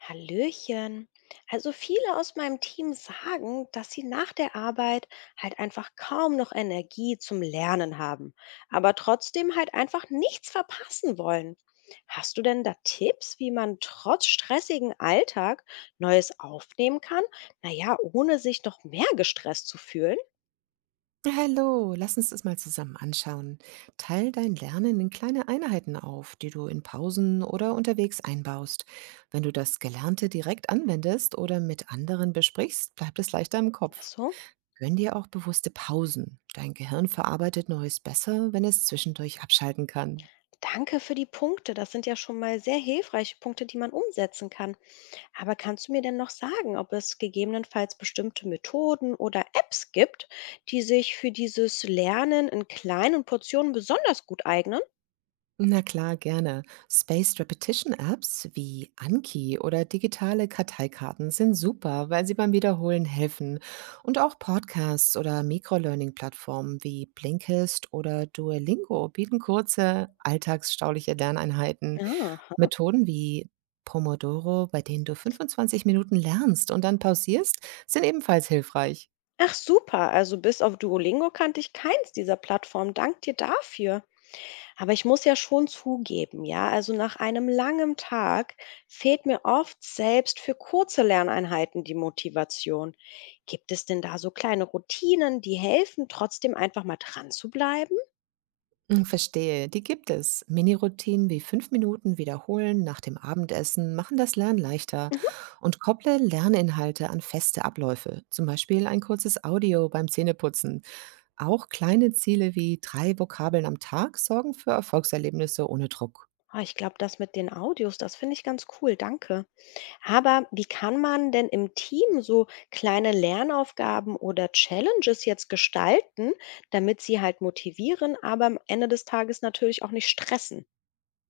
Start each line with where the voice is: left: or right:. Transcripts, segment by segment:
left: Hallöchen. Also viele aus meinem Team sagen, dass sie nach der Arbeit halt einfach kaum noch Energie zum Lernen haben, aber trotzdem halt einfach nichts verpassen wollen. Hast du denn da Tipps, wie man trotz stressigen Alltag Neues aufnehmen kann? Naja, ohne sich noch mehr gestresst zu fühlen.
right: Hallo, lass uns das mal zusammen anschauen. Teil dein Lernen in kleine Einheiten auf, die du in Pausen oder unterwegs einbaust. Wenn du das Gelernte direkt anwendest oder mit anderen besprichst, bleibt es leichter im
left: Ach
right: Kopf.
left: so.
right: Gönn dir auch bewusste Pausen. Dein Gehirn verarbeitet Neues besser, wenn es zwischendurch abschalten kann.
left: Danke für die Punkte. Das sind ja schon mal sehr hilfreiche Punkte, die man umsetzen kann. Aber kannst du mir denn noch sagen, ob es gegebenenfalls bestimmte Methoden oder Apps gibt, die sich für dieses Lernen in kleinen Portionen besonders gut eignen?
right: Na klar, gerne. Spaced Repetition Apps wie Anki oder digitale Karteikarten sind super, weil sie beim Wiederholen helfen. Und auch Podcasts oder Microlearning-Plattformen wie Blinkist oder Duolingo bieten kurze, alltagsstauliche Lerneinheiten.
left: Aha.
right: Methoden wie Pomodoro, bei denen du 25 Minuten lernst und dann pausierst, sind ebenfalls hilfreich.
left: Ach super, also bis auf Duolingo kannte ich keins dieser Plattformen. Dank dir dafür. Aber ich muss ja schon zugeben, ja, also nach einem langen Tag fehlt mir oft selbst für kurze Lerneinheiten die Motivation. Gibt es denn da so kleine Routinen, die helfen, trotzdem einfach mal dran zu bleiben?
right: Hm, verstehe, die gibt es. Mini-Routinen wie 5 Minuten wiederholen nach dem Abendessen machen das Lernen leichter, und kopple Lerninhalte an feste Abläufe, zum Beispiel ein kurzes Audio beim Zähneputzen. Auch kleine Ziele wie 3 Vokabeln am Tag sorgen für Erfolgserlebnisse ohne Druck.
left: Ah, ich glaube, das mit den Audios, das finde ich ganz cool, danke. Aber wie kann man denn im Team so kleine Lernaufgaben oder Challenges jetzt gestalten, damit sie halt motivieren, aber am Ende des Tages natürlich auch nicht stressen?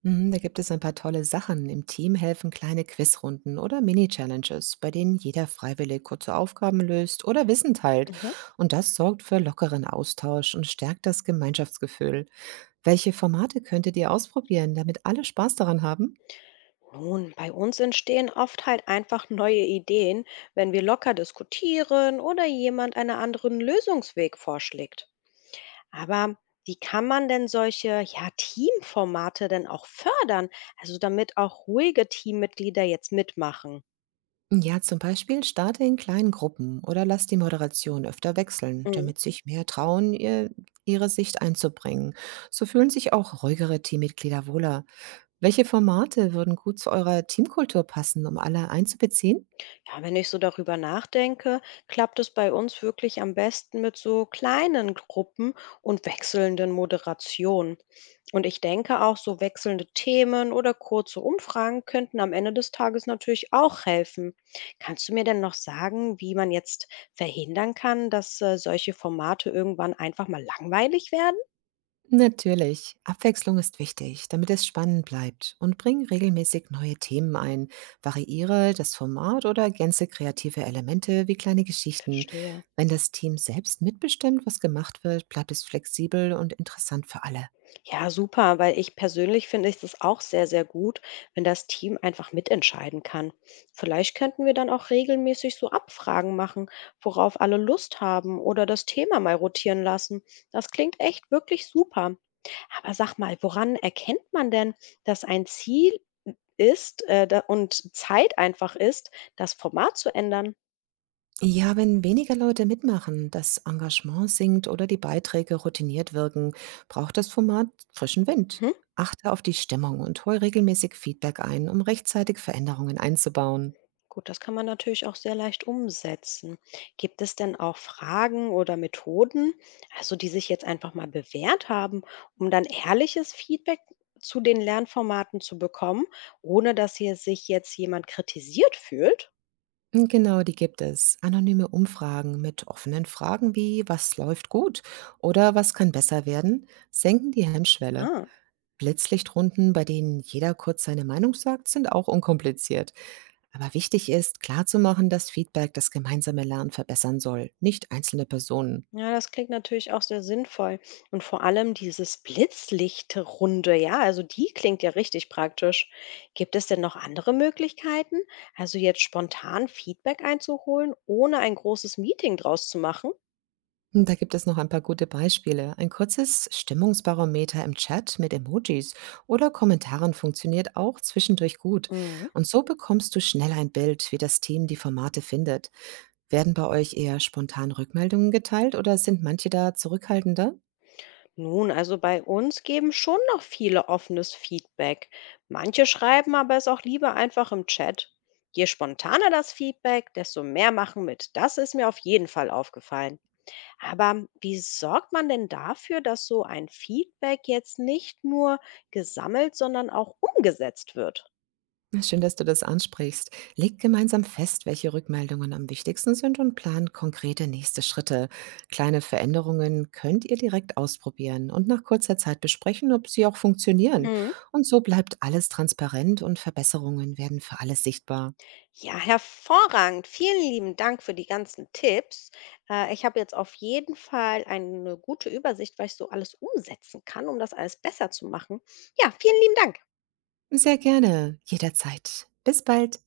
right: Mhm, da gibt es ein paar tolle Sachen. Im Team helfen kleine Quizrunden oder Mini-Challenges, bei denen jeder freiwillig kurze Aufgaben löst oder Wissen teilt.
left: Mhm.
right: Und das sorgt für lockeren Austausch und stärkt das Gemeinschaftsgefühl. Welche Formate könntet ihr ausprobieren, damit alle Spaß daran haben?
left: Nun, bei uns entstehen oft halt einfach neue Ideen, wenn wir locker diskutieren oder jemand einen anderen Lösungsweg vorschlägt. Aber wie kann man denn solche, ja, Teamformate denn auch fördern? Also, damit auch ruhige Teammitglieder jetzt mitmachen?
right: Ja, zum Beispiel starte in kleinen Gruppen oder lass die Moderation öfter wechseln,
left: Mhm.
right: damit sich mehr trauen, ihre Sicht einzubringen. So fühlen sich auch ruhigere Teammitglieder wohler. Welche Formate würden gut zu eurer Teamkultur passen, um alle einzubeziehen?
left: Ja, wenn ich so darüber nachdenke, klappt es bei uns wirklich am besten mit so kleinen Gruppen und wechselnden Moderationen. Und ich denke auch, so wechselnde Themen oder kurze Umfragen könnten am Ende des Tages natürlich auch helfen. Kannst du mir denn noch sagen, wie man jetzt verhindern kann, dass solche Formate irgendwann einfach mal langweilig werden?
right: Natürlich. Abwechslung ist wichtig, damit es spannend bleibt, und bring regelmäßig neue Themen ein. Variiere das Format oder ergänze kreative Elemente wie kleine Geschichten.
left: Verstehe.
right: Wenn das Team selbst mitbestimmt, was gemacht wird, bleibt es flexibel und interessant für alle.
left: Ja, super, weil ich persönlich finde ich das auch sehr, sehr gut, wenn das Team einfach mitentscheiden kann. Vielleicht könnten wir dann auch regelmäßig so Abfragen machen, worauf alle Lust haben oder das Thema mal rotieren lassen. Das klingt echt wirklich super. Aber sag mal, woran erkennt man denn, dass ein Ziel äh, ist und Zeit einfach ist, das Format zu ändern?
right: Ja, wenn weniger Leute mitmachen, das Engagement sinkt oder die Beiträge routiniert wirken, braucht das Format frischen Wind.
left: Mhm.
right: Achte auf die Stimmung und hol regelmäßig Feedback ein, um rechtzeitig Veränderungen einzubauen.
left: Gut, das kann man natürlich auch sehr leicht umsetzen. Gibt es denn auch Fragen oder Methoden, also die sich jetzt einfach mal bewährt haben, um dann ehrliches Feedback zu den Lernformaten zu bekommen, ohne dass hier sich jetzt jemand kritisiert fühlt?
right: Hm, genau, die gibt es. Anonyme Umfragen mit offenen Fragen wie „Was läuft gut?“ oder „Was kann besser werden?“ senken die Hemmschwelle.
left: Ah.
right: Blitzlichtrunden, bei denen jeder kurz seine Meinung sagt, sind auch unkompliziert. Aber wichtig ist, klarzumachen, dass Feedback das gemeinsame Lernen verbessern soll, nicht einzelne Personen.
left: Ja, das klingt natürlich auch sehr sinnvoll. Und vor allem dieses Blitzlichtrunde, ja, also die klingt ja richtig praktisch. Gibt es denn noch andere Möglichkeiten, also jetzt spontan Feedback einzuholen, ohne ein großes Meeting draus zu machen?
right: Und da gibt es noch ein paar gute Beispiele. Ein kurzes Stimmungsbarometer im Chat mit Emojis oder Kommentaren funktioniert auch zwischendurch gut.
left: Mhm.
right: Und so bekommst du schnell ein Bild, wie das Team die Formate findet. Werden bei euch eher spontan Rückmeldungen geteilt oder sind manche da zurückhaltender?
left: Nun, also bei uns geben schon noch viele offenes Feedback. Manche schreiben aber es auch lieber einfach im Chat. Je spontaner das Feedback, desto mehr machen mit. Das ist mir auf jeden Fall aufgefallen. Aber wie sorgt man denn dafür, dass so ein Feedback jetzt nicht nur gesammelt, sondern auch umgesetzt wird?
right: Na, schön, dass du das ansprichst. Legt gemeinsam fest, welche Rückmeldungen am wichtigsten sind, und plant konkrete nächste Schritte. Kleine Veränderungen könnt ihr direkt ausprobieren und nach kurzer Zeit besprechen, ob sie auch funktionieren.
left: Mhm.
right: Und so bleibt alles transparent und Verbesserungen werden für alle sichtbar.
left: Ja, hervorragend. Vielen lieben Dank für die ganzen Tipps. Ich habe jetzt auf jeden Fall eine gute Übersicht, was ich so alles umsetzen kann, um das alles besser zu machen. Ja, vielen lieben Dank.
right: Sehr gerne, jederzeit. Bis bald.